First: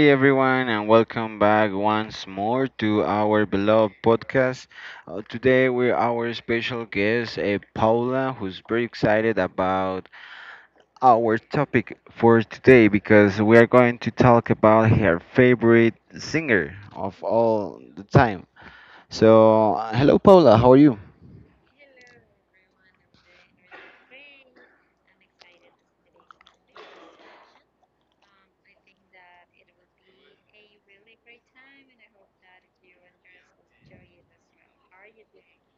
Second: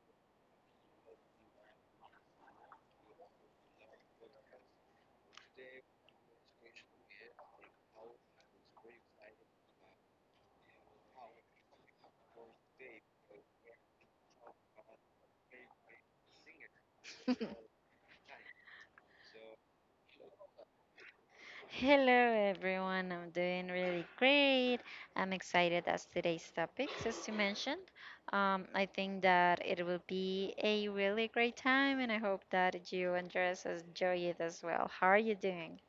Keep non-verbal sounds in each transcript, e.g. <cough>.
everyone, and welcome back once more to our beloved podcast. Today, we're our special guest, Paula, who's very excited about our topic for today because we are going to talk about her favorite singer of all the time. So, hello, Paula, how are you? Hello everyone, I'm doing really great. I'm excited as today's topics, as you mentioned. I think that it will be a really great time and I hope that you and yours enjoy it as well. How are you doing?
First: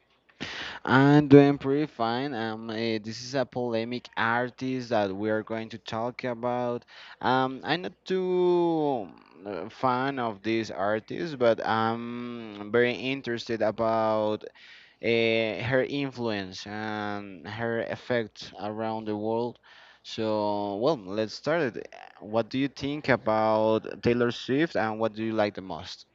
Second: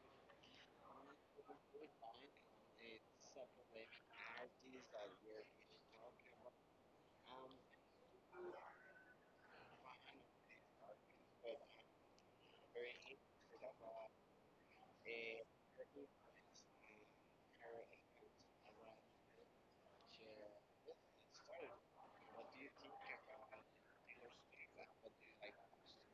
I'm doing pretty fine. This is a polemic artist that we are going to talk about. I'm not too fan of this artist, but I'm very interested about her influence and her effect around the world. So, well, let's start it. What do you think about Taylor Swift, and what do you like the most?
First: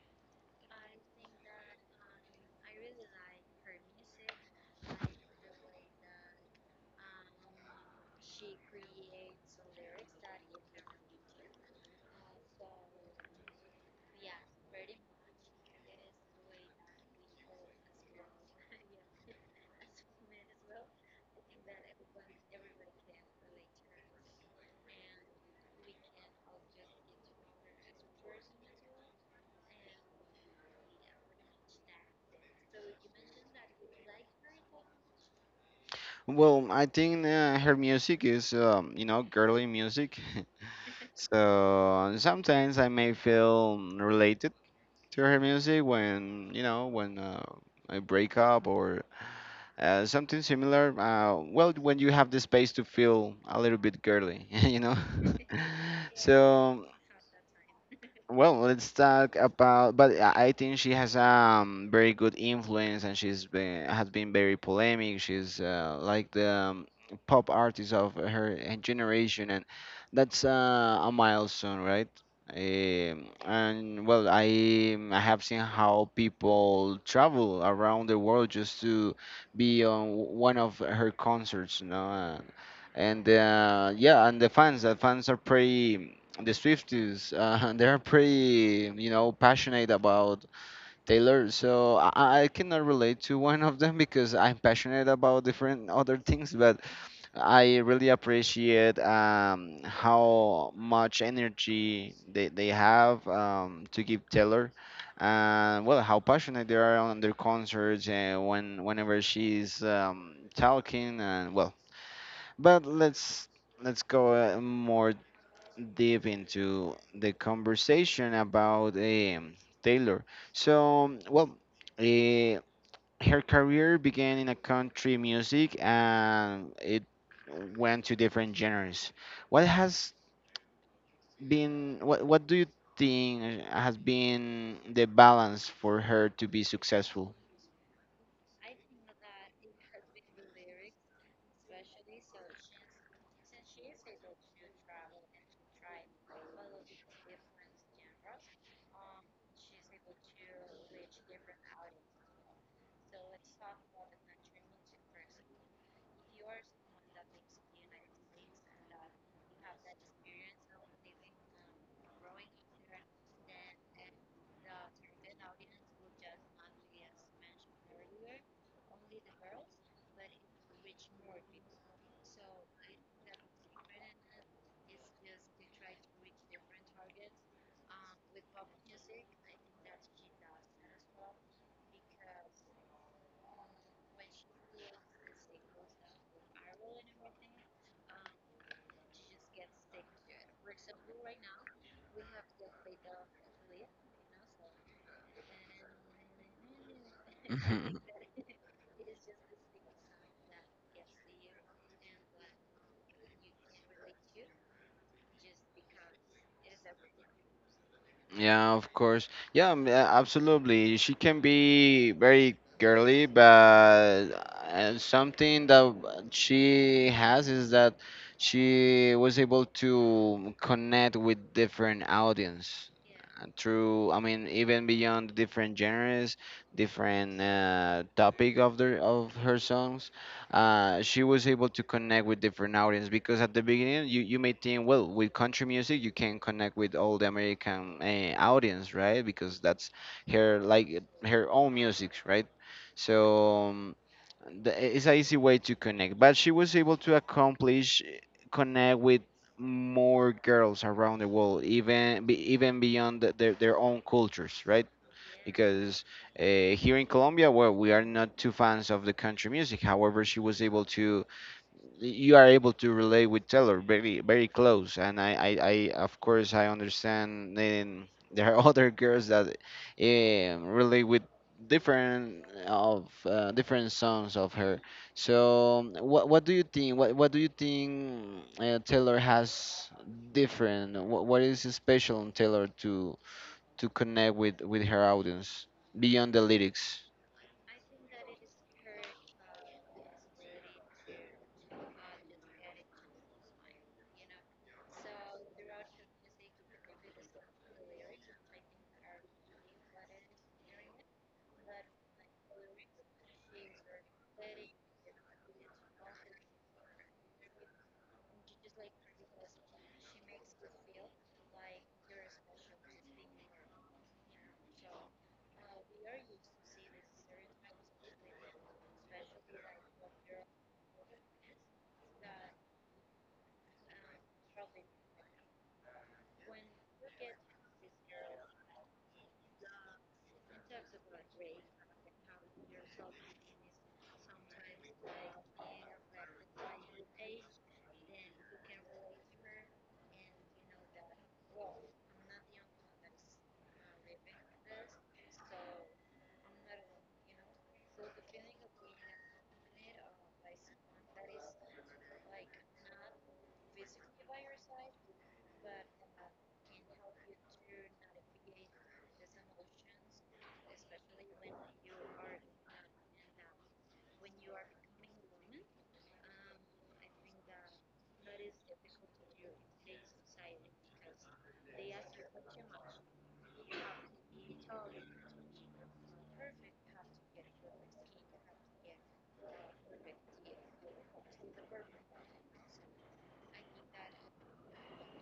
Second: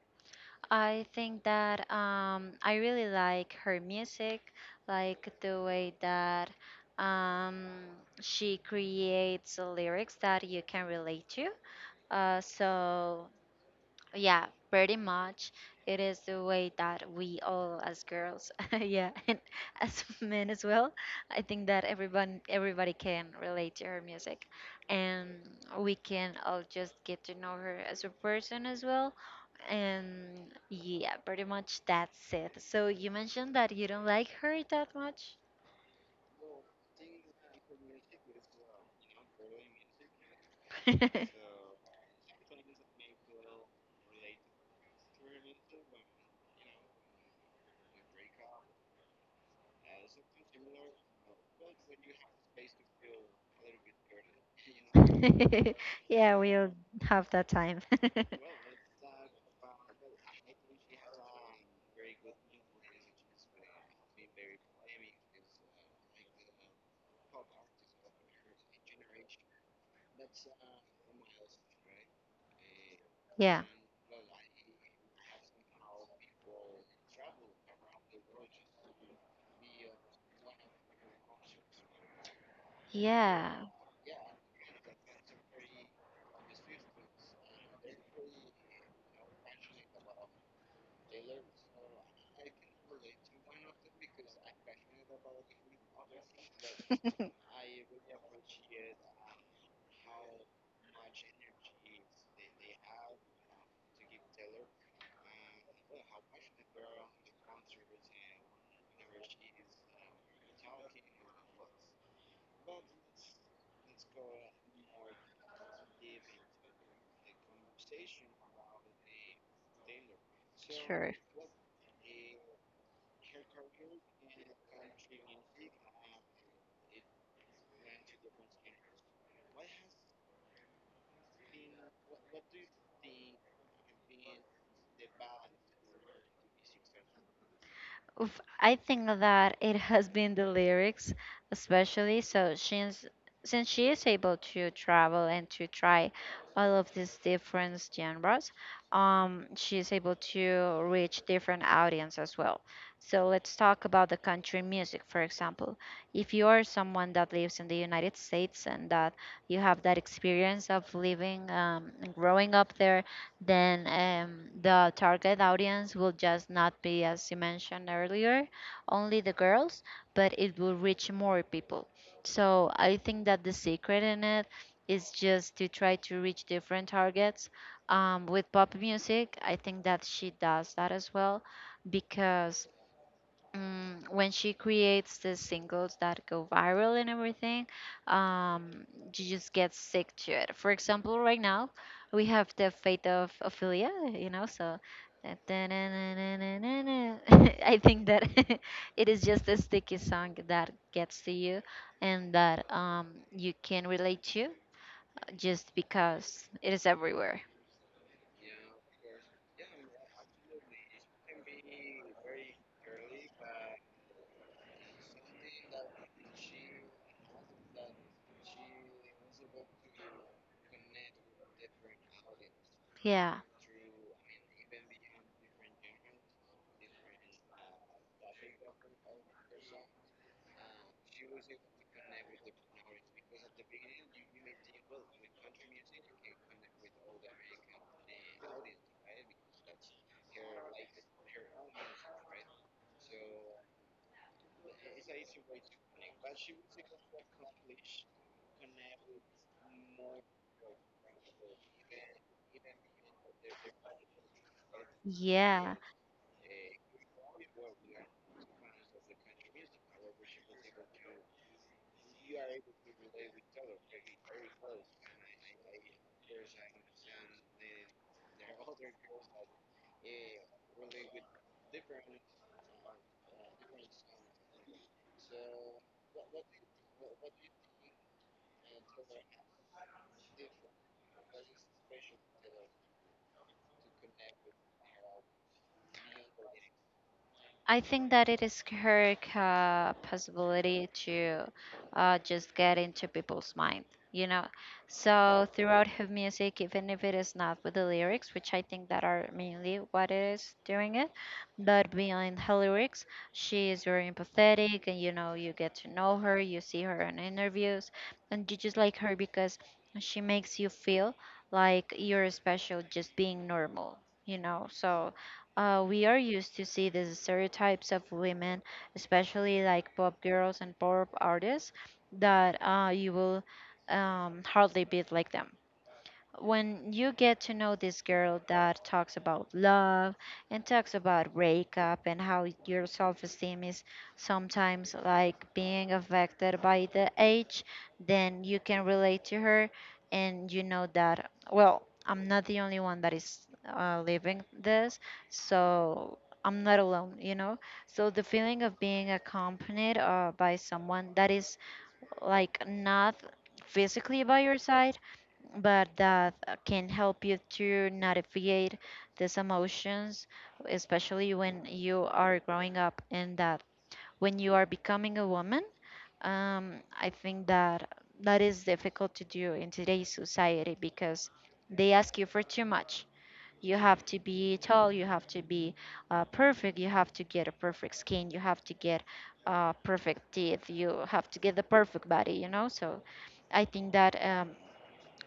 I think that I really like her music, like the way that um, she creates lyrics that you can relate to. Uh, so Yeah, pretty much. It is the way that we all as girls, <laughs> yeah, and as men as well. I think that everyone everybody can relate to her music and we can all just get to know her as a person as well. And yeah, pretty much that's it. So you mentioned that you don't like her that much. Well, I think her music is, you know, girly music. <laughs> <laughs> So sometimes I may feel related to her music when when I break up or something similar. Well, when you have the space to feel a little bit girly, <laughs> you know. <laughs> <laughs> Yeah, we'll So have that time. <laughs> well, let's talk about. But I think she has very good influence, and she's been has been very polemic. She's like the pop artist of her generation, and that's a milestone, right? Yeah. And well, I have seen how people travel around the world just to be on one of her concerts, you know. And, and Yeah, uh, yeah, and the fans are pretty the Swifties, <laughs> they're pretty, you know, passionate about Taylor. So I cannot relate to <laughs> one of them because I'm passionate about different other things. But I really appreciate how much energy they have to give Taylor. And well, how passionate they are on their concerts and whenever she's talking and well. But let's go more deep into the conversation about Taylor. So, well, uh, her career began in a country music and it went to different genres. What has been, what do you think has been the balance for her to be successful? oof, I think that it has been the lyrics, especially. So since she is able to travel and to try all of these different genres, she is able to reach different audience as well. So let's talk about the country music, for example. If you are someone that lives in the United States and that you have that experience of living and growing up there, then the target audience will just not be, as you mentioned earlier, only the girls, but it will reach more people. So I think that the secret in it is just to try to reach different targets. With pop music, I think that she does that as well because when she creates the singles that go viral and everything, um, you just get sick to it. For example, right now we have the Fate of Ophelia, you know, so that- <laughs> I think that <laughs> it is just a sticky song that gets to you and that you can relate to just because it is everywhere. Yeah, of course. Yeah, yeah, absolutely. She can be very girly, but something that she has is that she was able to connect with different audience Yeah, through, I mean, even beyond different genres, different topic of the of her songs. She was able to connect with different audience because at the beginning you may think, well, with country music you can connect with all the American audience, right? Because that's her like her own music, right? So it's an easy way to connect. But she was able to accomplish connect with more girls around the world, even beyond their own cultures, right? yeah. Because here in Colombia, well, we are not too fans of the country music. However, she was able to you are able to relate with Taylor very close, and I of course I understand then <laughs> there are other girls that relate with different songs of her. So what do you think what do you think Taylor has different, what is special in Taylor to connect with her audience beyond the lyrics? I think that it is her possibility to just get into people's mind, you know. So throughout her music, even if it is not with the lyrics, which I think that are mainly what it is doing it, but beyond her lyrics, she is very empathetic, and you know, you get to know her, you see her in interviews, and you just like her because she makes you feel like you're special just being normal, you know. So we are used to see these stereotypes of women, especially like pop girls and pop artists, that you will hardly beat like them. When you get to know this girl that talks about love and talks about breakup and how your self-esteem is sometimes like being affected by the age, then you can relate to her, and you know that, well, I'm not the only one that is living this, so I'm not alone, you know. So the feeling of being accompanied by someone that is like not physically by your side but that can help you to navigate these emotions, especially when you are growing up and that when you are becoming a woman. I think that that is difficult to do in today's society because they ask you for too much. You have to be tall, you have to be perfect, you have to get a perfect skin, you have to get perfect teeth, you have to get the perfect body, you know? So I think that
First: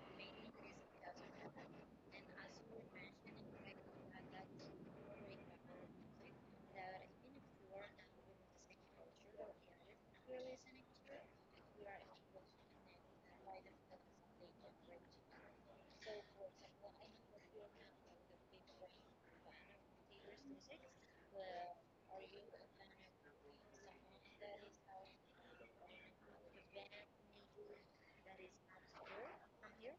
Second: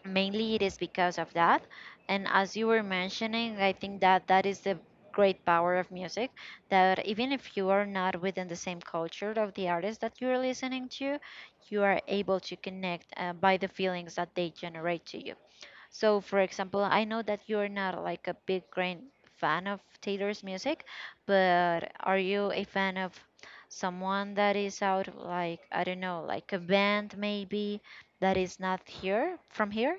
mainly it is because of that. And as you were mentioning, I think that that is the great power of music, that even if you are not within the same culture of the artist that you're listening to, you are able to connect by the feelings that they generate to you. So, for example, I know that you're not like a big grand fan of Taylor's music, but are you a fan of someone that is out, like I don't know, like a band maybe, that is not here from here?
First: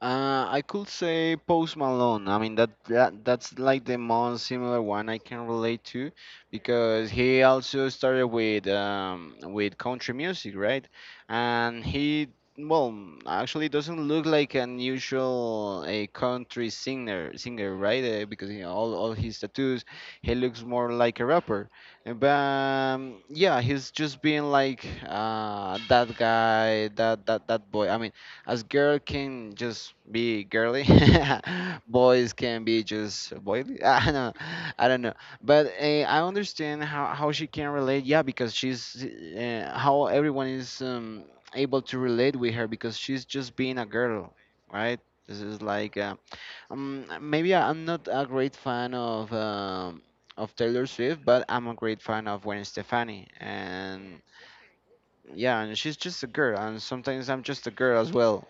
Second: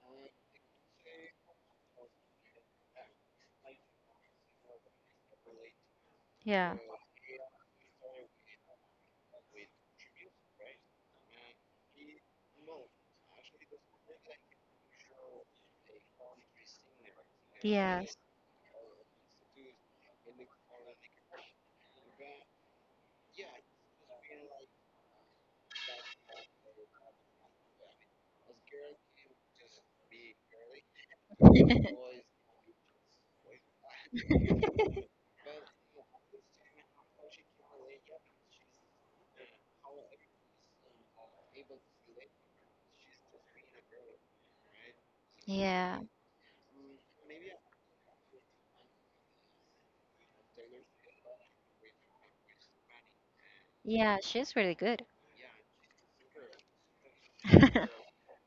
I could say Post Malone. I mean that's like the most similar one I can relate to Yeah. because he also started with country music, right? And he well actually doesn't look like an usual a country singer, right? Yes. Because you know, all his tattoos, he looks more like a rapper. But yeah, he's just being like that guy, that boy. I mean. As girl can just be girly, <laughs> boys can be just boily. <laughs> I don't know. But I understand how she can relate. Yeah, because she's how everyone is able to relate with her because she's just being a girl, right? This is like Yeah. Maybe I'm not a great fan of Taylor Swift, but I'm a great fan of Gwen Stefani, and Yeah, she's really good. yeah, and she's just a girl, and sometimes I'm just a girl as <laughs> well.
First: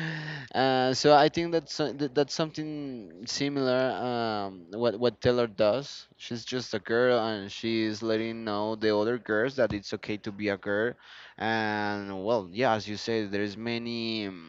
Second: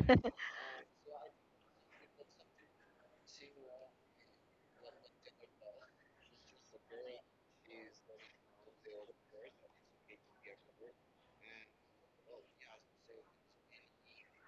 <laughs> So I think that's that's something similar. What Taylor does, she's just a girl, and she's letting know the other girls that it's okay to be a girl. And well, yeah, as you say, there's many mm,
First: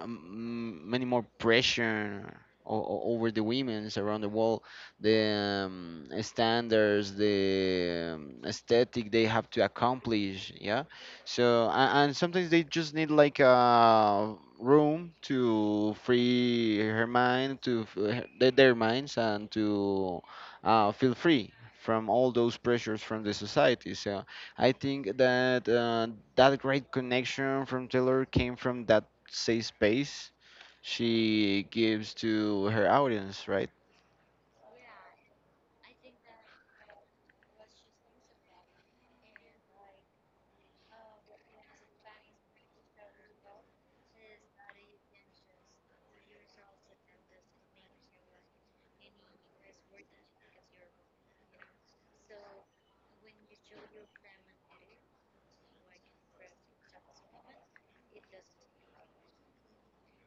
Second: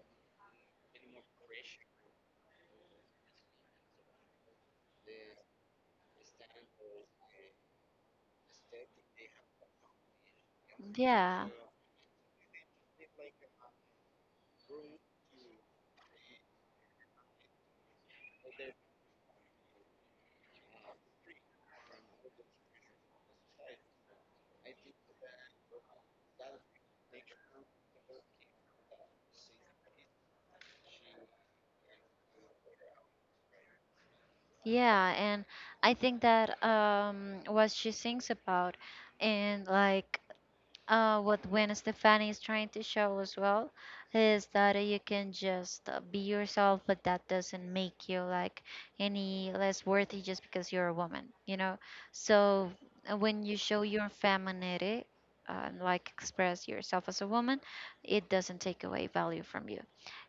um, many more pressure over the women's around the world, the standards, the aesthetic they have to accomplish, yeah. Yeah. So and sometimes they just need like a room to free her mind to their minds and to feel free from all those pressures from the society. So I think that that great connection from Taylor came from that safe space she gives to her audience, right? Yeah, and I think that what she sings about and like what Gwen Stefani is trying to show as well is that you can just be yourself, but that doesn't make you like any less worthy just because you're a woman, you know. So when you show your femininity, uh, like express yourself as a woman, it doesn't take away value from you.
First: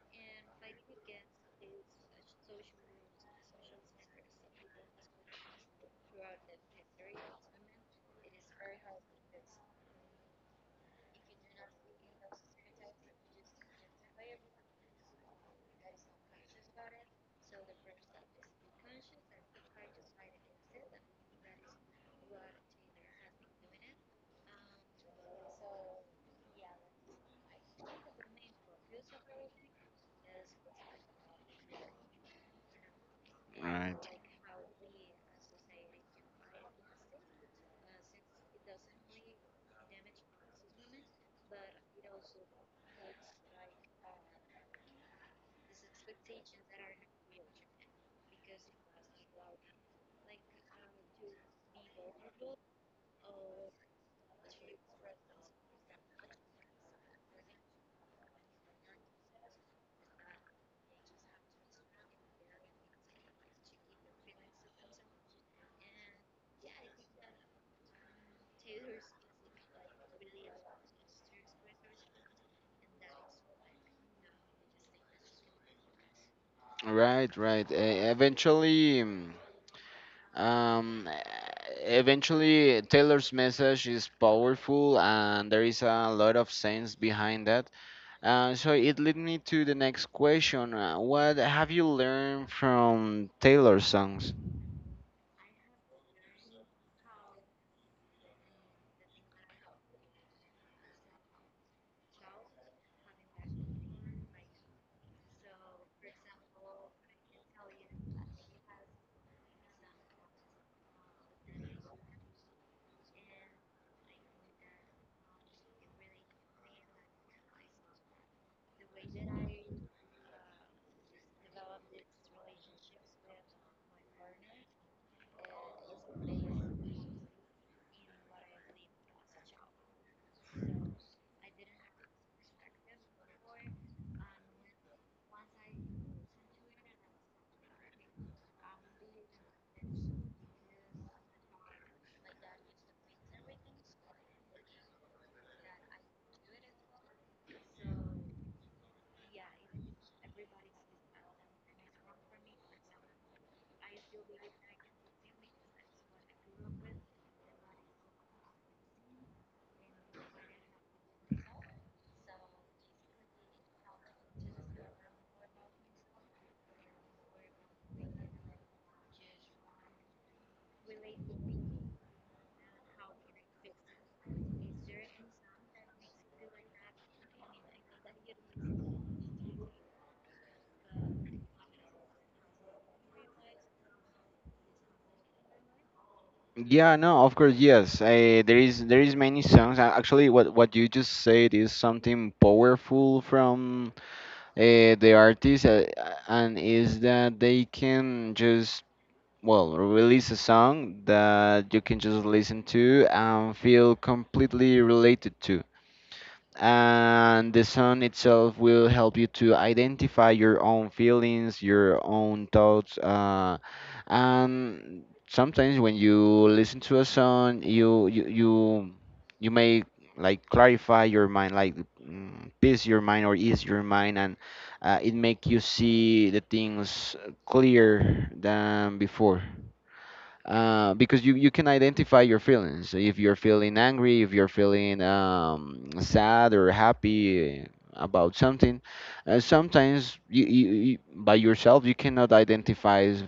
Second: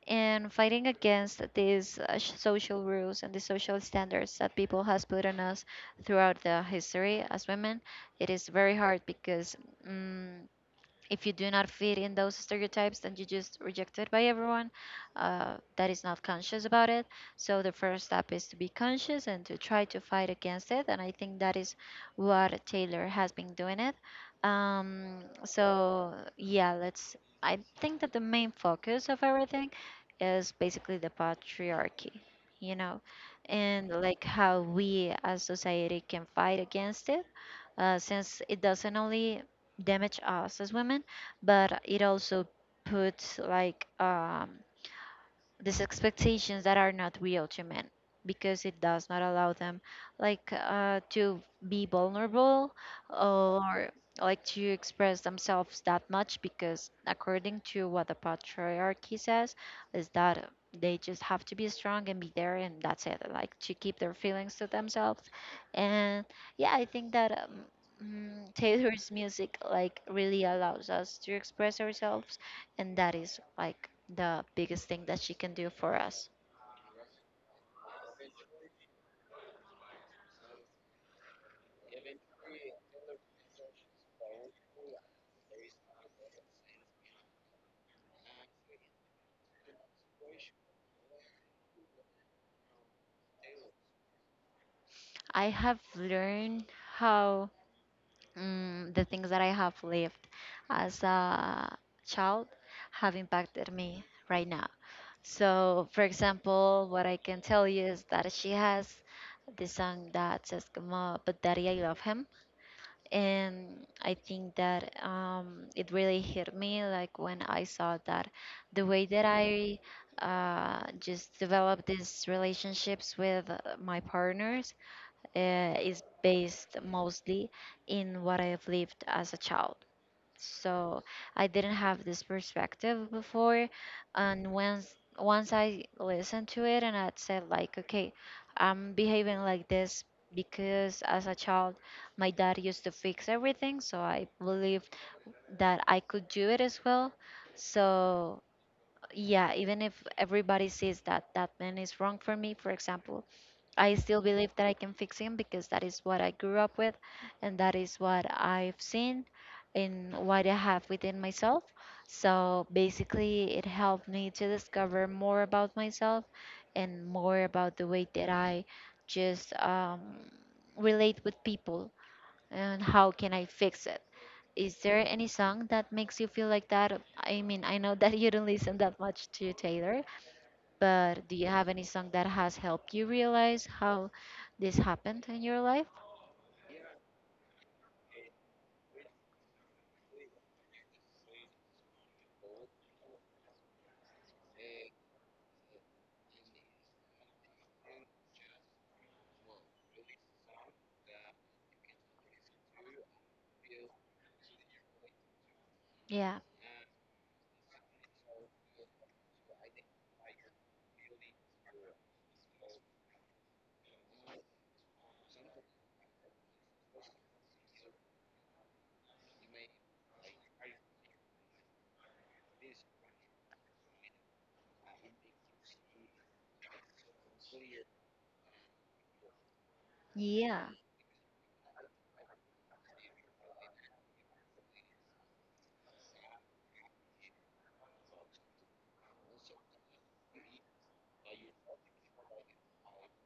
And fighting against these social rules and the social standards that people has put on us throughout the history as women, it is very hard because. mm, if you do not fit in those stereotypes, and you just rejected by everyone that is not conscious about it. So the first step is to be conscious and to try to fight against it, and I think that is what Taylor has been doing it. Um, so yeah, let's, I think that the main focus of everything is basically the patriarchy, you know, and Right. like how we as society can fight against it. Since it doesn't only damage us as women, but it also puts like these expectations that are not real to men, because it does not allow them like to be vulnerable or like to express themselves that much, because according to what the patriarchy says is that they just have to be strong and be there, and that's it, like to keep their feelings to themselves. And yeah, I think that Taylor's music like really allows us to express ourselves, and that is like the biggest thing that she can do for us. Right, right. Um, Eventually, Taylor's message is powerful, and there is a lot of sense behind that. So it led me to the next question: what have you learned from Taylor's songs? I have learned how the things that I have lived as a child have impacted me right now. So, for example, what I can tell you is that she has this song that says, como, but daddy, I love him. And I think that it really hit me, like when I saw that the way that I just develop these relationships with my partners is based mostly in what I've lived as a child. So I didn't have this perspective before. And once I listened to it and I said like, okay, I'm behaving like this because as a child my dad used to fix everything, so I believed that I could do it as well. So yeah, even if everybody sees that that man is wrong for me, for example, I still believe that I can fix him, because that is what I grew up with and that is what I've seen and what I have within myself. So basically, it helped me to discover more about myself and more about the way that I just relate with people, and how can I fix it. Is there any song that makes you feel like that? I mean, I know that you don't listen that much to Taylor, but do you have any song that has helped you realize how this happened in your life? Yeah, no, of course, yes. There is many songs. Actually, what you just said is something powerful from the artist, and is that they can just well release a song that you can just listen to and feel completely related to, Yeah. and the song itself will help you to identify your own feelings, your own thoughts, and sometimes when you listen to a song, you may like clarify your mind, like peace your mind or ease your mind, and it make you see the things clearer than before Yeah. Because you can identify your feelings. If you're feeling angry, if you're feeling sad or happy about something, sometimes by yourself you cannot identify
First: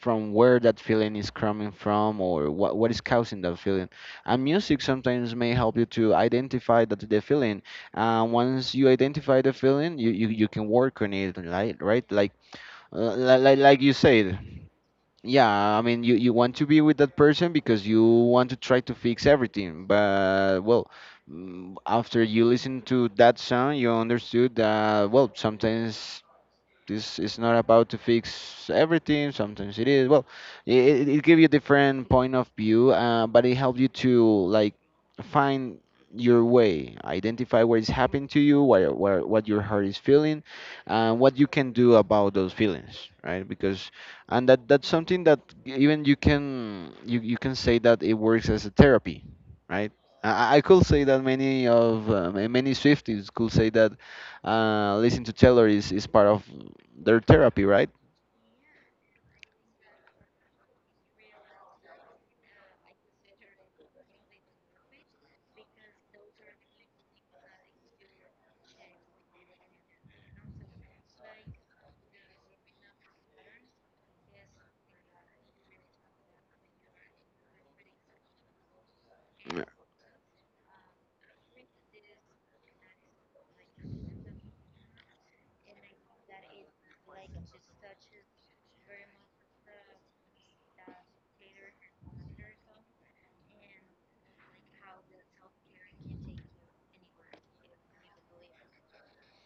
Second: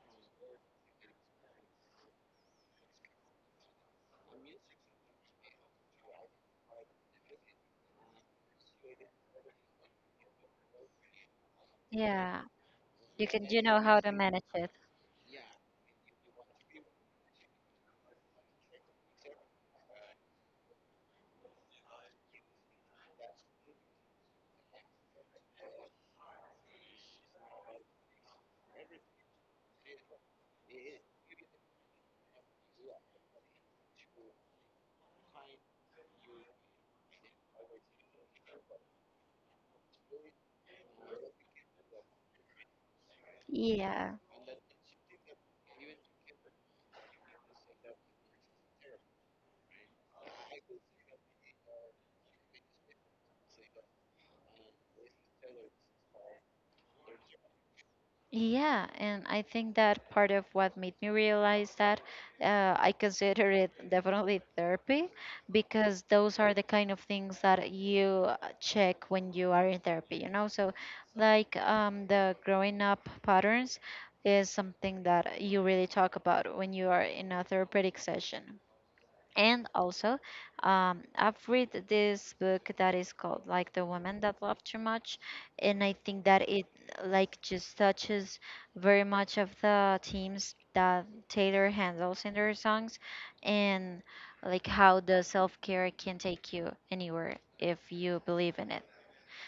from where that feeling is coming from or what is causing that feeling. And music sometimes may help you to identify that the feeling. Once you identify the feeling, you can work on it, right? Right? Like Yeah, you can, you know like you how to said, manage it. yeah, I mean you want to be with that person because you want to try to fix everything, but well, after you listen to that song you understood that well sometimes this is not about to fix everything. Sometimes it is. Well, it gives you different point of view, but it helps you to like find your way, identify what is happening to you, what your heart is feeling, and what you can do about those feelings, right? Because Yeah. and that that's something that even you can you can say that it works as a therapy, right? I could say that many of many Swifties could say that listen to Taylor is part of their therapy, right? Yeah, and I think that part of what made me realize that I consider it definitely therapy, because those are the kind of things that you check when you are in therapy, you know? So, like the growing up patterns is something that you really talk about when you are in a therapeutic session. And Yeah. also I've read this book that is called like The Woman That Loved Too Much, and I think that it like just touches very much of the themes that Taylor handles in her songs, and like how the self-care can take you anywhere if you believe in it.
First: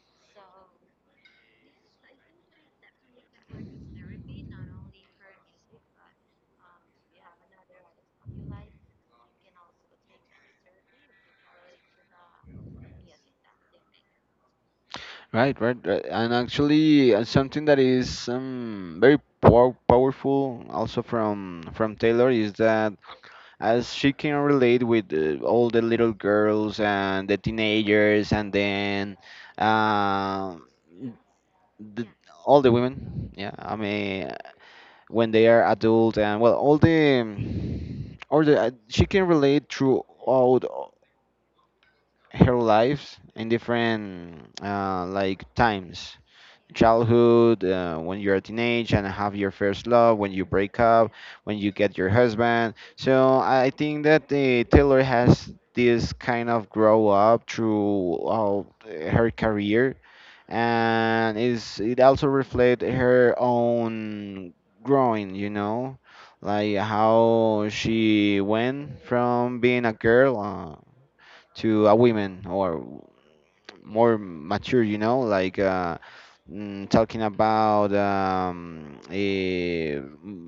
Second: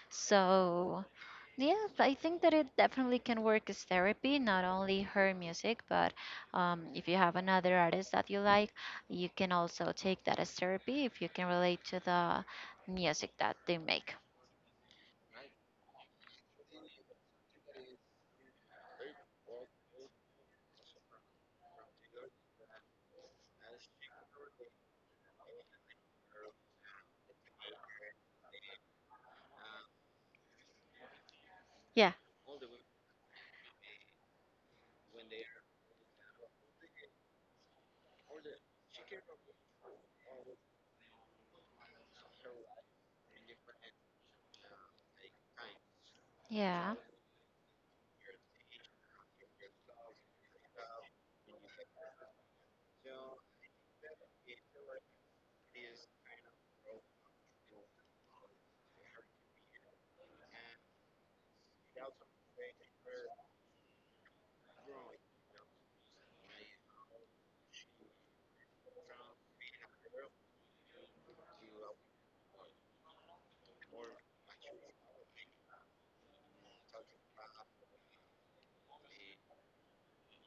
So, yeah, but I think that it definitely can work as therapy, not only her music, but if you have another artist that you like, you can also take that as therapy if you can relate to the music that they make. Right, right, right. And actually, something that is very powerful also from Taylor is that as she can relate with all the little girls and the teenagers, and then uh, the, Yeah. all the women. Yeah, I mean, when they are adult, and well, all the or the she can relate throughout her lives in different like times: Yeah, childhood, when you're a teenage and have your first love, when you break up, when you get your husband. So I think that Taylor has this kind of grow up through her career, and is it also reflect her own growing, you know, like how she went from being a girl to a woman or more mature, you know, like talking about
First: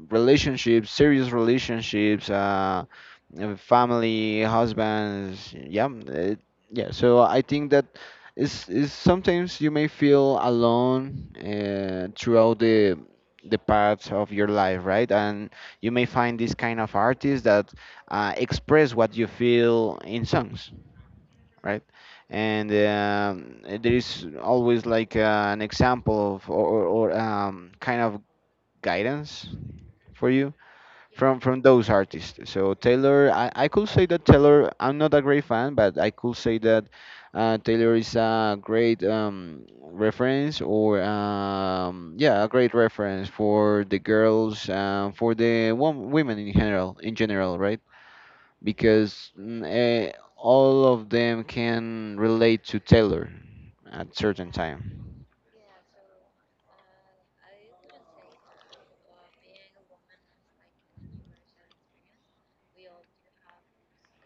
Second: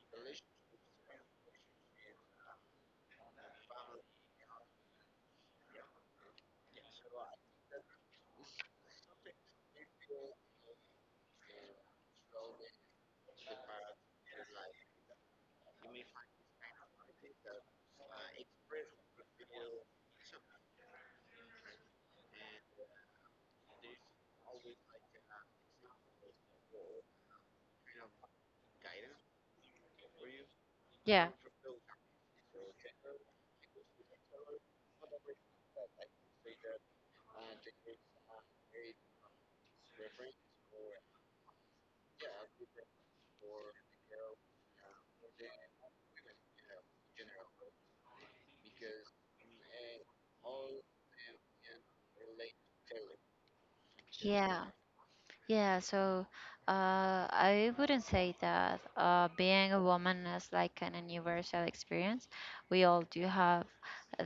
relationships, serious relationships, family, husbands. Yeah, yeah. So I think that is sometimes you may feel alone throughout the paths of your life, right? And you may find this kind of artists that express what you feel in songs, right? And there is always like an example of or kind of guidance for you yeah, from those artists. So Taylor, I could say that Taylor, I'm not a great fan, but I could say that Taylor is a great reference or yeah, a great reference for the girls, for the women in general, right? Because all of them can relate to Taylor at certain yeah. time, Yeah, so I wouldn't say that being a woman is like an universal experience. We all do have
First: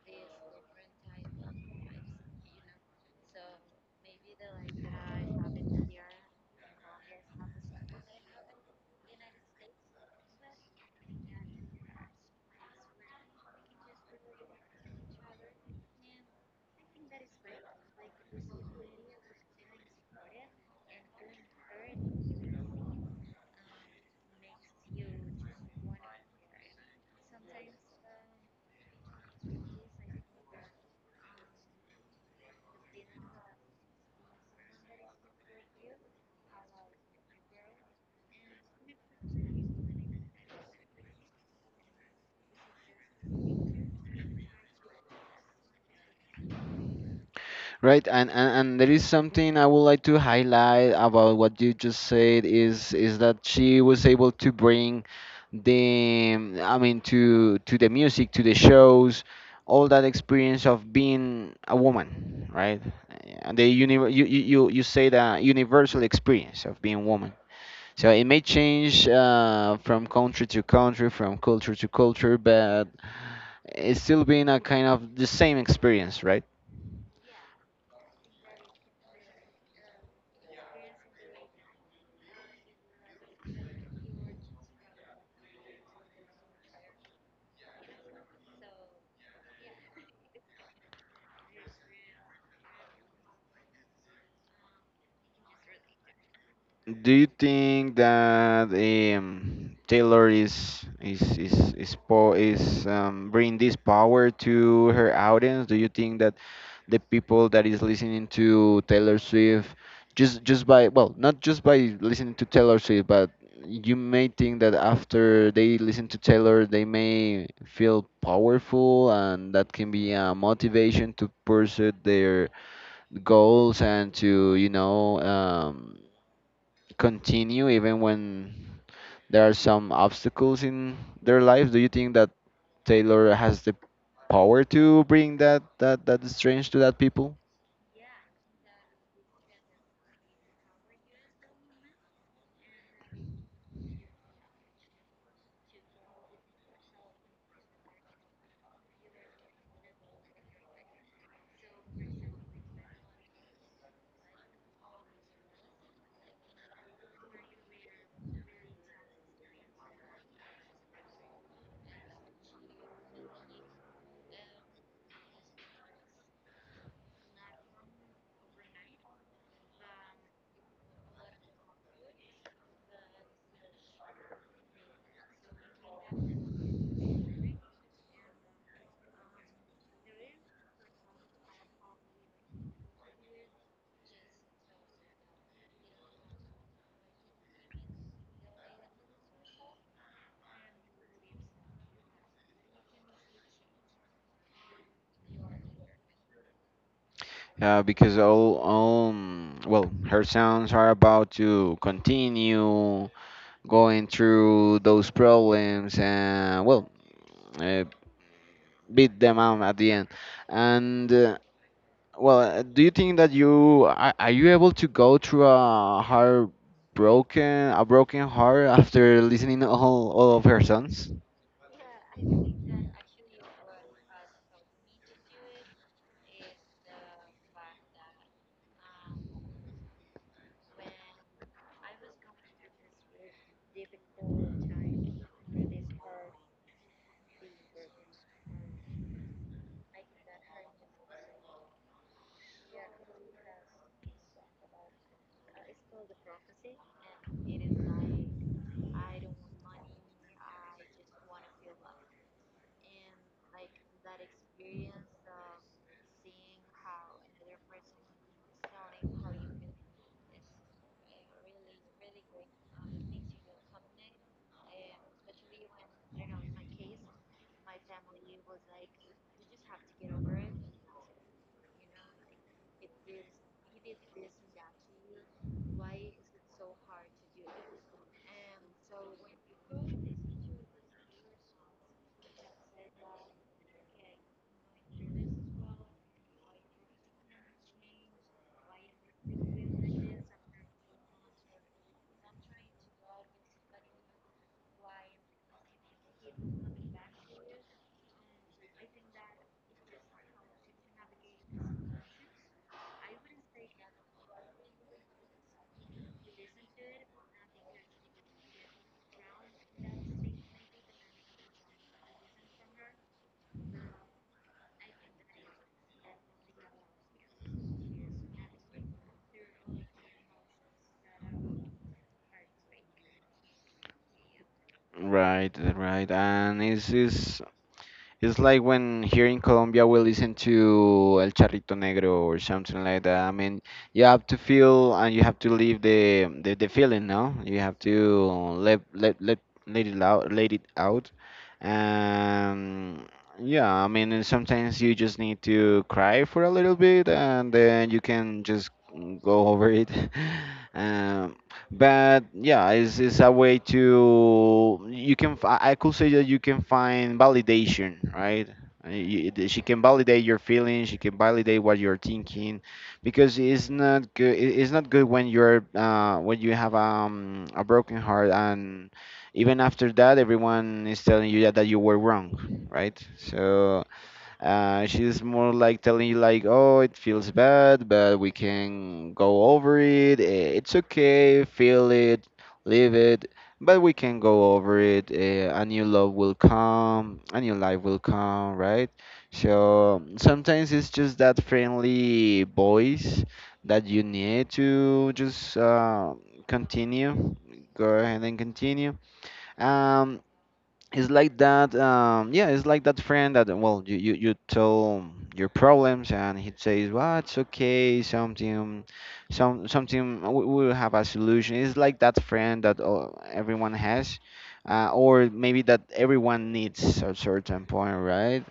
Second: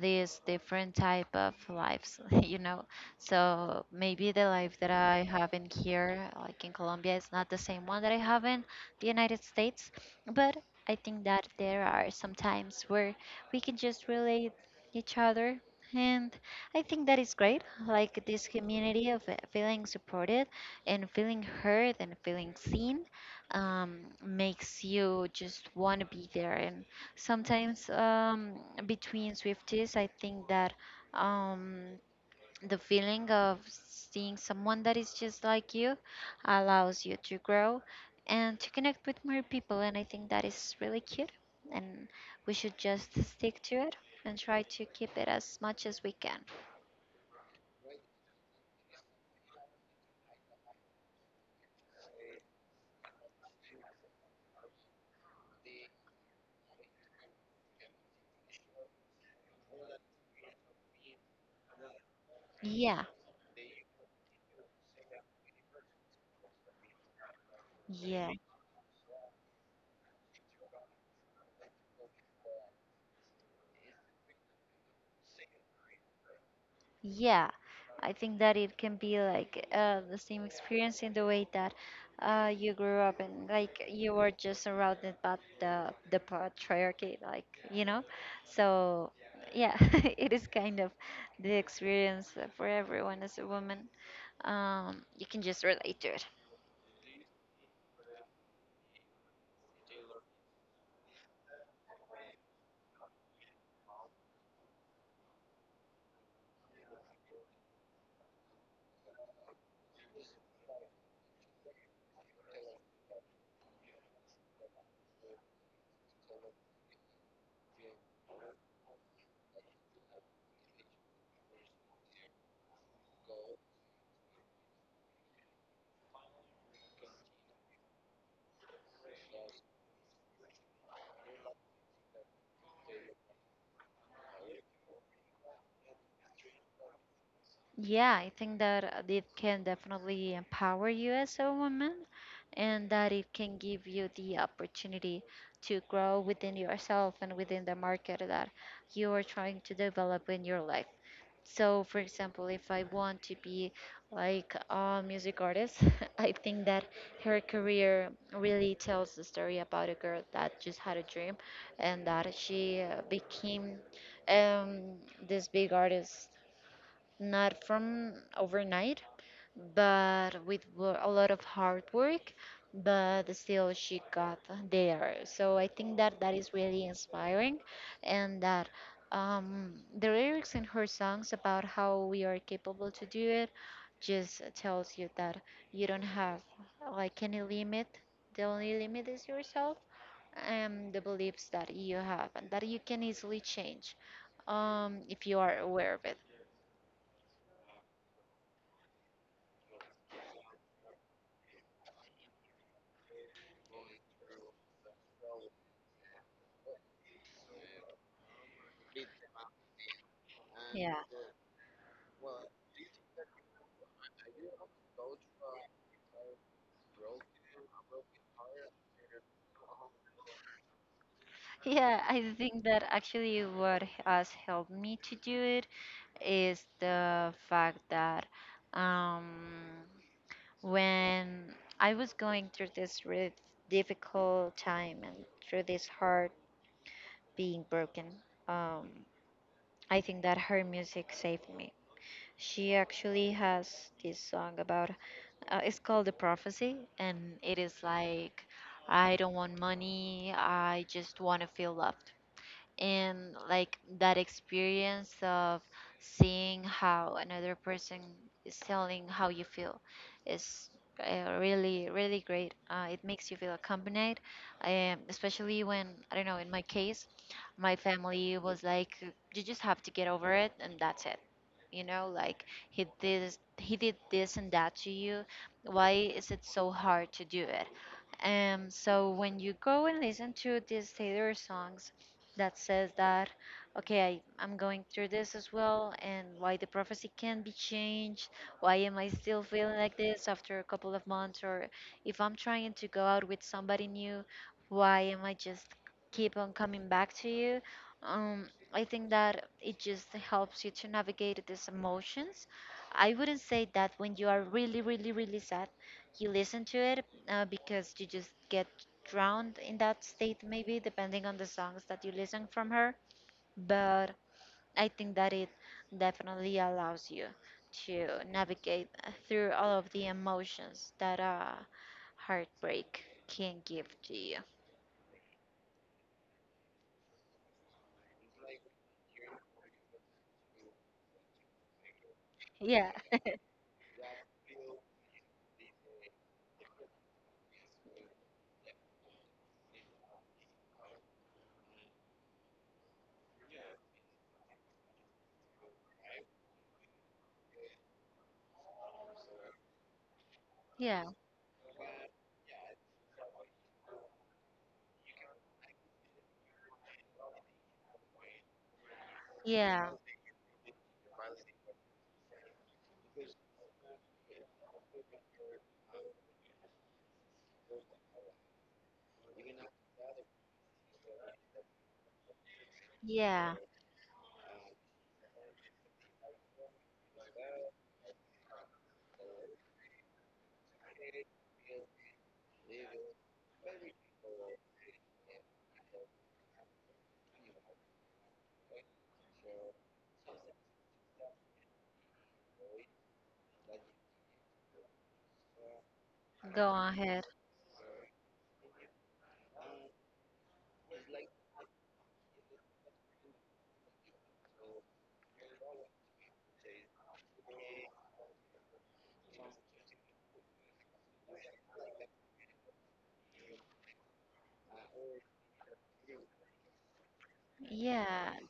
these different type of lives, <laughs> you know. So maybe the life that I have in here, like in Colombia, is not the same one that I have in the United States. But I think that there are some times where we can just relate each other, and I think that is great. Like this community of feeling supported and feeling heard and feeling seen makes you just want to be there. And sometimes between Swifties, I think that um, the feeling of seeing someone that is just like you allows you to grow and to connect with more people. And I think that is really cute. And we should just stick to it and try to keep it as much as we can. right? And there is something I would like to highlight about what you just said, is that she was able to bring the I mean, to the music, to the shows, all that experience of being a woman, right? Yeah, And the you say the universal experience of being woman. So it may change from country to country, from culture to culture, but it's still being a kind of the same experience, right? Yeah, I think that it can be like the same experience in the way that you grew up and like you were just surrounded by the patriarchy, like you know. So yeah, <laughs> it is kind of the experience for everyone as a woman. You can just relate to it. Do you think that Taylor is bringing this power to her audience? Do you think that the people that is listening to Taylor Swift, just by, well, not just by listening to Taylor Swift, but you may think that after they listen to Taylor they may feel powerful, and that can be a motivation to pursue their goals, and to, continue even when there are some obstacles in their life. Do you think that Taylor has the power to bring that, that strange to that people? Yeah, I think that it can definitely empower you as a woman and that it can give you the opportunity to grow within yourself and within the market that you are trying to develop in your life. So, for example, if I want to be like a music artist, <laughs> I think that her career really tells the story about a girl that just had a dream and that she became um, this big artist not from overnight, but with a lot of hard work. But still, she got there. So I think that that is really inspiring, and that the lyrics in her songs about how we are capable to do it just tells you that you don't have like any limit. The only limit is yourself and the beliefs that you have, and that you can easily change if you are aware of it. Because all, well, her sounds are about to continue going through those problems and, well, uh, beat them out at the end. And well, do you think that you are you able to go through a heart broken, a broken heart after listening all of her songs? Yeah, I think that actually what has helped me to do it is the fact that um, when I was going through this really difficult time and through this heart being broken, um, I think that her music saved me. She actually has this song about it's called The Prophecy, and it is like, I don't want money, I just want to feel loved and like that experience of seeing how another person is telling how you feel is really really great. It makes you feel accompanied, especially when I don't know, in my case my family was like, you just have to get over it and that's it, you know, like he did this and that to you, why is it so hard to do it. So when you go and listen to these Taylor songs that says that, okay, I'm going through this as well, and why the prophecy can be changed. Why am I still feeling like this after a couple of months? Or if I'm trying to go out with somebody new, why am I just keep on coming back to you? Um, I think that it just helps you to navigate these emotions. I wouldn't say that when you are really, really, really sad, you listen to it, because you just get drowned in that state, maybe, depending on the songs that you listen from her. But I think that it definitely allows you to navigate through all of the emotions that heartbreak can give to you. Right, right, and it's like when here in Colombia we listen to El Charrito Negro or something Yeah. like that. I mean, you have to feel and you have to leave the feeling, no? You have to let let it out, let it out. Um, yeah, I mean, and sometimes you just need to cry for a little bit and then you can just go over it. <laughs> Yeah, Um, but yeah, it's a way to, you can, I could say that you can find validation, right? She can yeah, validate your feelings. She can validate what you're thinking, because it's not good. It's not good when you're when you have a broken heart, and even after that everyone is telling you that, that you were wrong, right? yeah. So she's more like telling you like, oh, it feels bad, but we can go over it. It's okay, feel it, live it, but we can go over it. A new love will come, a new life will come, right? So sometimes it's just that friendly voice that you need to just Go on ahead. continue, go ahead and continue. um, it's like that. Yeah, it's like that friend that, well, you tell your problems and he says, "Well, it's okay. Something, something. We will have a solution." It's like that friend that everyone has, or maybe that everyone needs at certain point, Yeah, right?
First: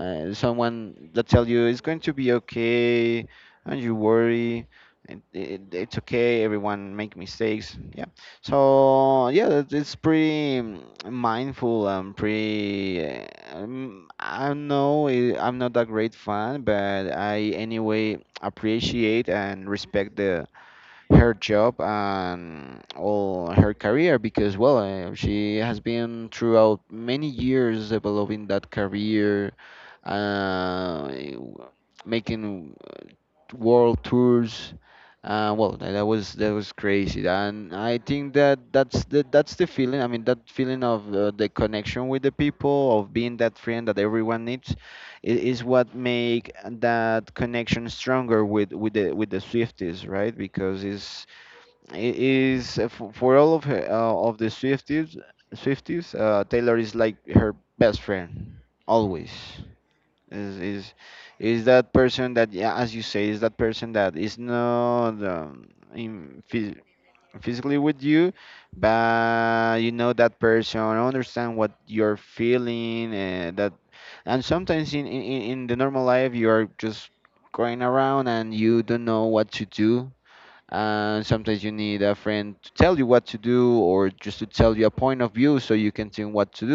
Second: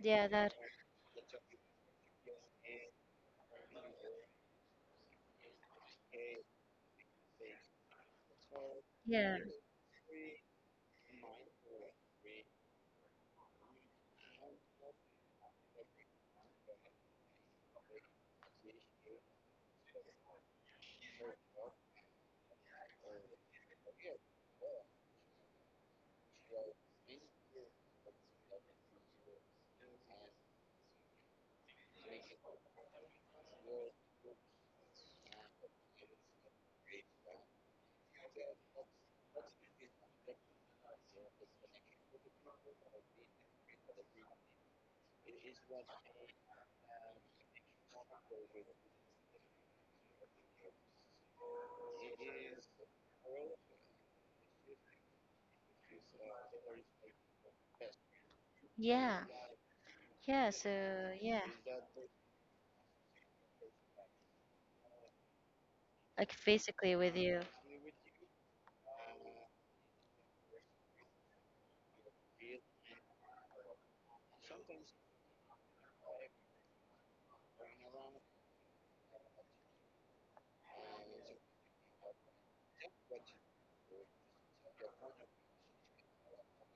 yeah, that, Someone that tell you it's going to be okay, and you worry, and it's okay, everyone make mistakes, yeah. So yeah, yeah, it's pretty mindful and pretty I know. I'm not a great fan, but I anyway appreciate and respect the her job and all her career, because, well, she has been throughout many years developing that career, uh, making world tours. Well, that was crazy, and I think that that's the feeling. I mean, that feeling of the connection with the people, of being that friend that everyone needs, it is what make that connection stronger with the Swifties, right? Because it is for, of the Swifties, Swifties, Taylor is like her best friend yeah, always. yeah. Is So, is yeah, is that person that, yeah, as you say, is that person that is not like in, physically with you. physically with you, but you know that person, understand what you're feeling. And that, and sometimes in the normal life you are just going around and you don't know what to do. And sometimes you need a friend to tell you what to do, or just to tell you a point of view so you can think what to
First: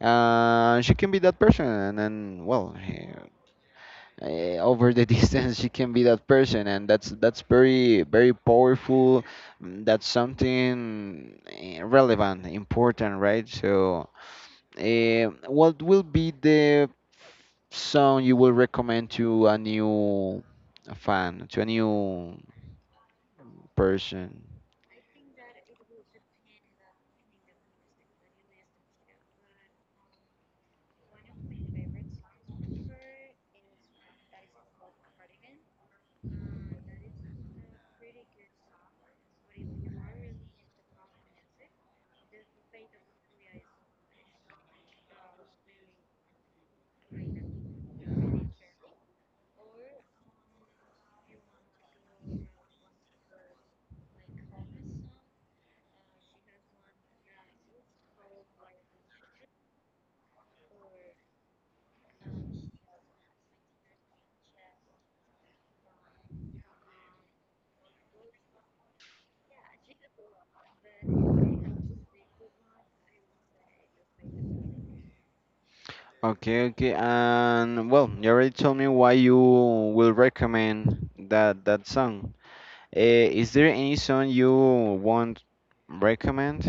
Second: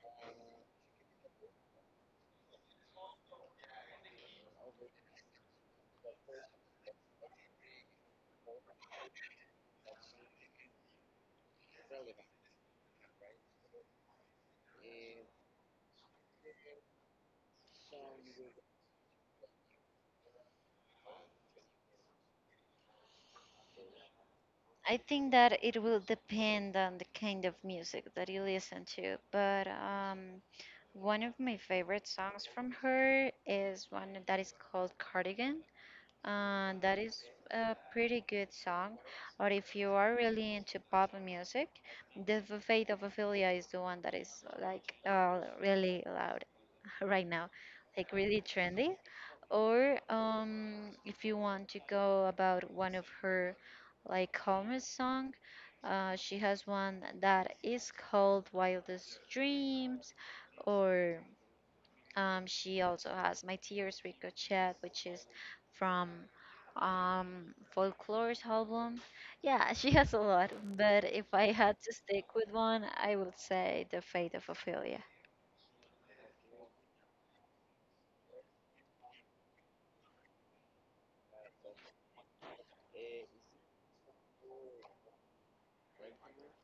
do. She can be that person, and then, well, over the <laughs> distance she can be that person, and that's very very powerful. That's something relevant, important, right? So what will be the song you will recommend to a new fan, to a new person? I think that it will depend on the kind of music that you listen to, but one of my favorite songs from her is one that is called Cardigan. That is a pretty good song. Or if you are really into pop music, The Fate of Ophelia is the one that is like really loud <laughs> right now, like really trendy. Or if you want to go about one of her like calmer song, she has one that is called Wildest Dreams, or she also has My Tears Ricochet, which is from folklore's album. Yeah, <laughs> she has a lot, but if I had to stick with one, I would say The Fate of Ophelia. Okay, okay, and well, you already told me why you will recommend that, that song. Eh, is there any song you won't recommend?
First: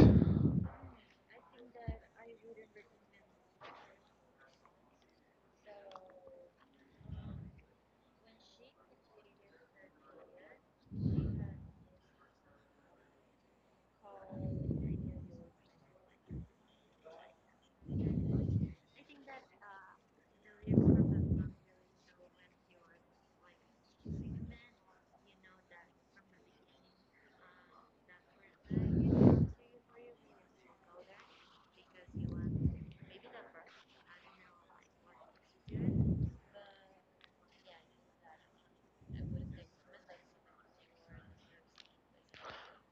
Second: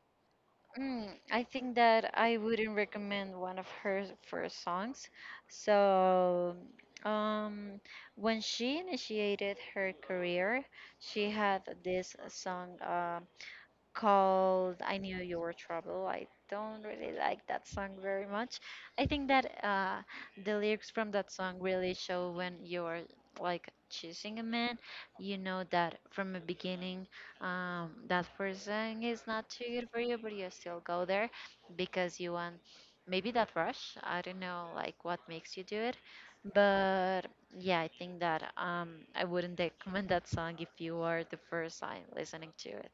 Mm, I think that I wouldn't recommend one of her first songs. So, um, when she initiated her career, she had this song. Called I Knew You Were Trouble. I don't really like that song very much. I think that the lyrics from that song really show when you're like choosing a man, you know that from the beginning that person is not too good for you, but you still go there because you want maybe that rush. I don't know like what makes you do it. But yeah, I think that I wouldn't <laughs> recommend that song if you are the first time listening to it.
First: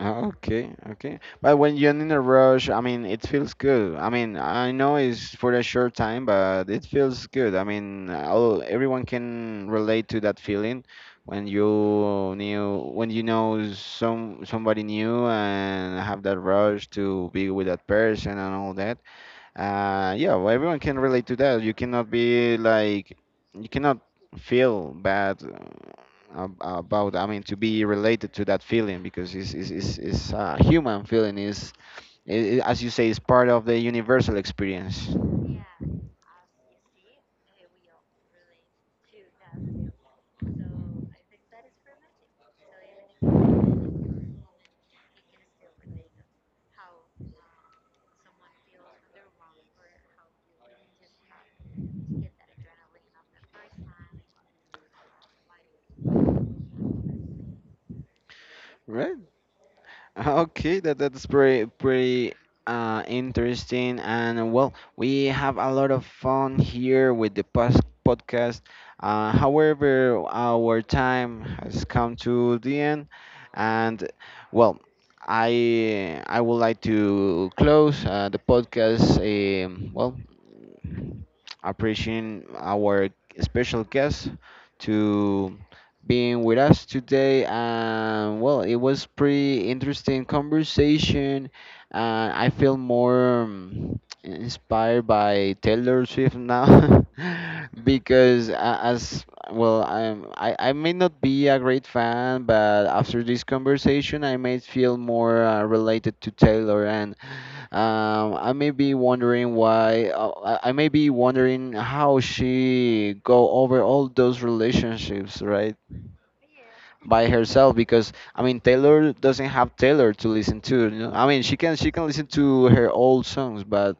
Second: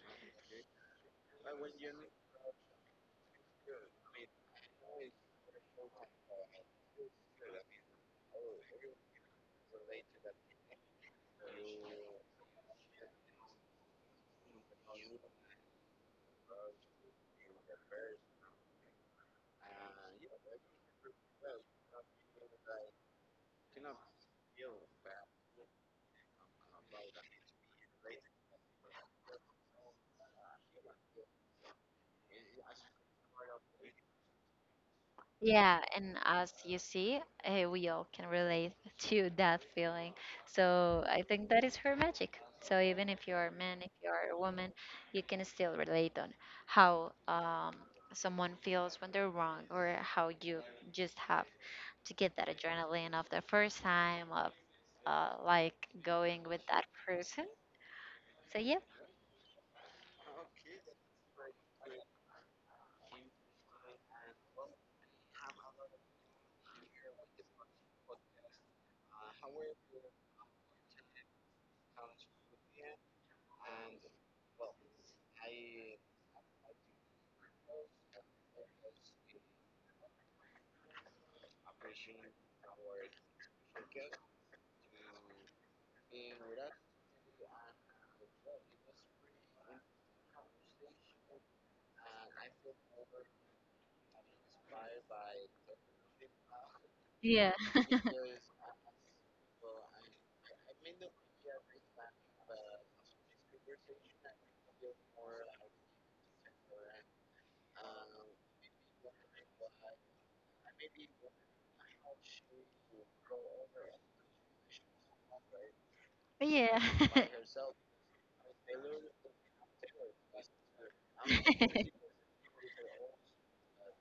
Ah, okay, okay. But when you're in a rush, I mean, it feels good. I mean, I know it's for a short time, but it feels good. I mean, everyone can relate to that feeling when when you know somebody new and have that rush to be with that person and all that. Yeah, well, everyone can relate to that. You cannot be like, you cannot feel bad about, I mean, to be related to that feeling because it's a human feeling. I as you say, it's part of the universal experience, Yeah, and as you see, eh, we all can relate <laughs> to that feeling. So I think that is her magic. So even if you are a man, if you are a woman, you can still relate on how someone feels when they're wrong, or how you just have to get that adrenaline of the first time of like going with that person. So yeah, right? Okay, that's pretty pretty interesting, and well, we have a lot of fun here with the podcast. However, our time has come to the end, and, well, I would like to close the podcast. Well, appreciating our special guest to being with us today. And, well, it was pretty interesting conversation. And I feel more inspired by Taylor Swift now yeah, <laughs> because as, well, I may not be a great fan, but after this conversation, I may feel more related to Taylor, and I may be wondering why. I may be wondering how she go over all those relationships, right, <laughs> yeah. by herself. Because I mean, Taylor doesn't have Taylor to listen to. You know? I mean, she can listen to <laughs> her old songs, but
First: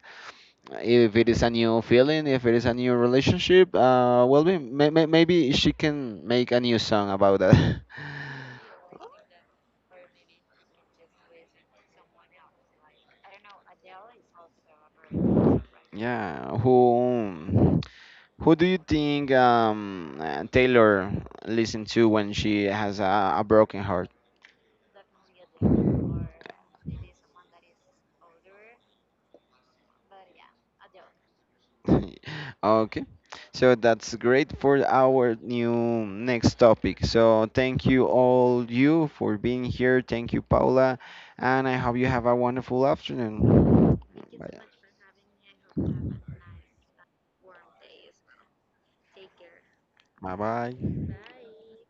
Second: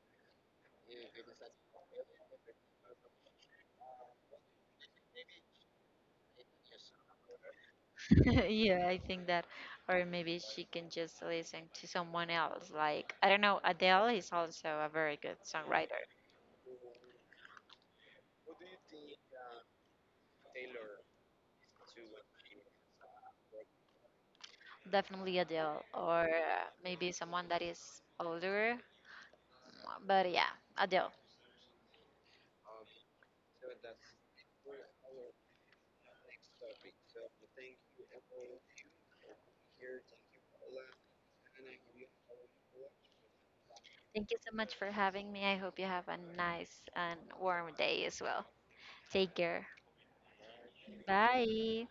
if it is a new feeling, if it is a new relationship, well, maybe she can make a new song about that. <laughs> Yeah, I think or maybe she can just listen to someone else. Like I don't know, Adele is also a very good <laughs> songwriter. Yeah, who? Who do you think Taylor listens to when she has a broken heart? Definitely Adele, or maybe someone that is older. But yeah, Adele. <laughs> Okay, so that's great for our new next topic. So thank you all you for being here. Thank you, Paula, and I hope you have a wonderful afternoon. Thank you so much for having me. I hope you have a nice and warm day as well. Take care. Bye bye. Bye.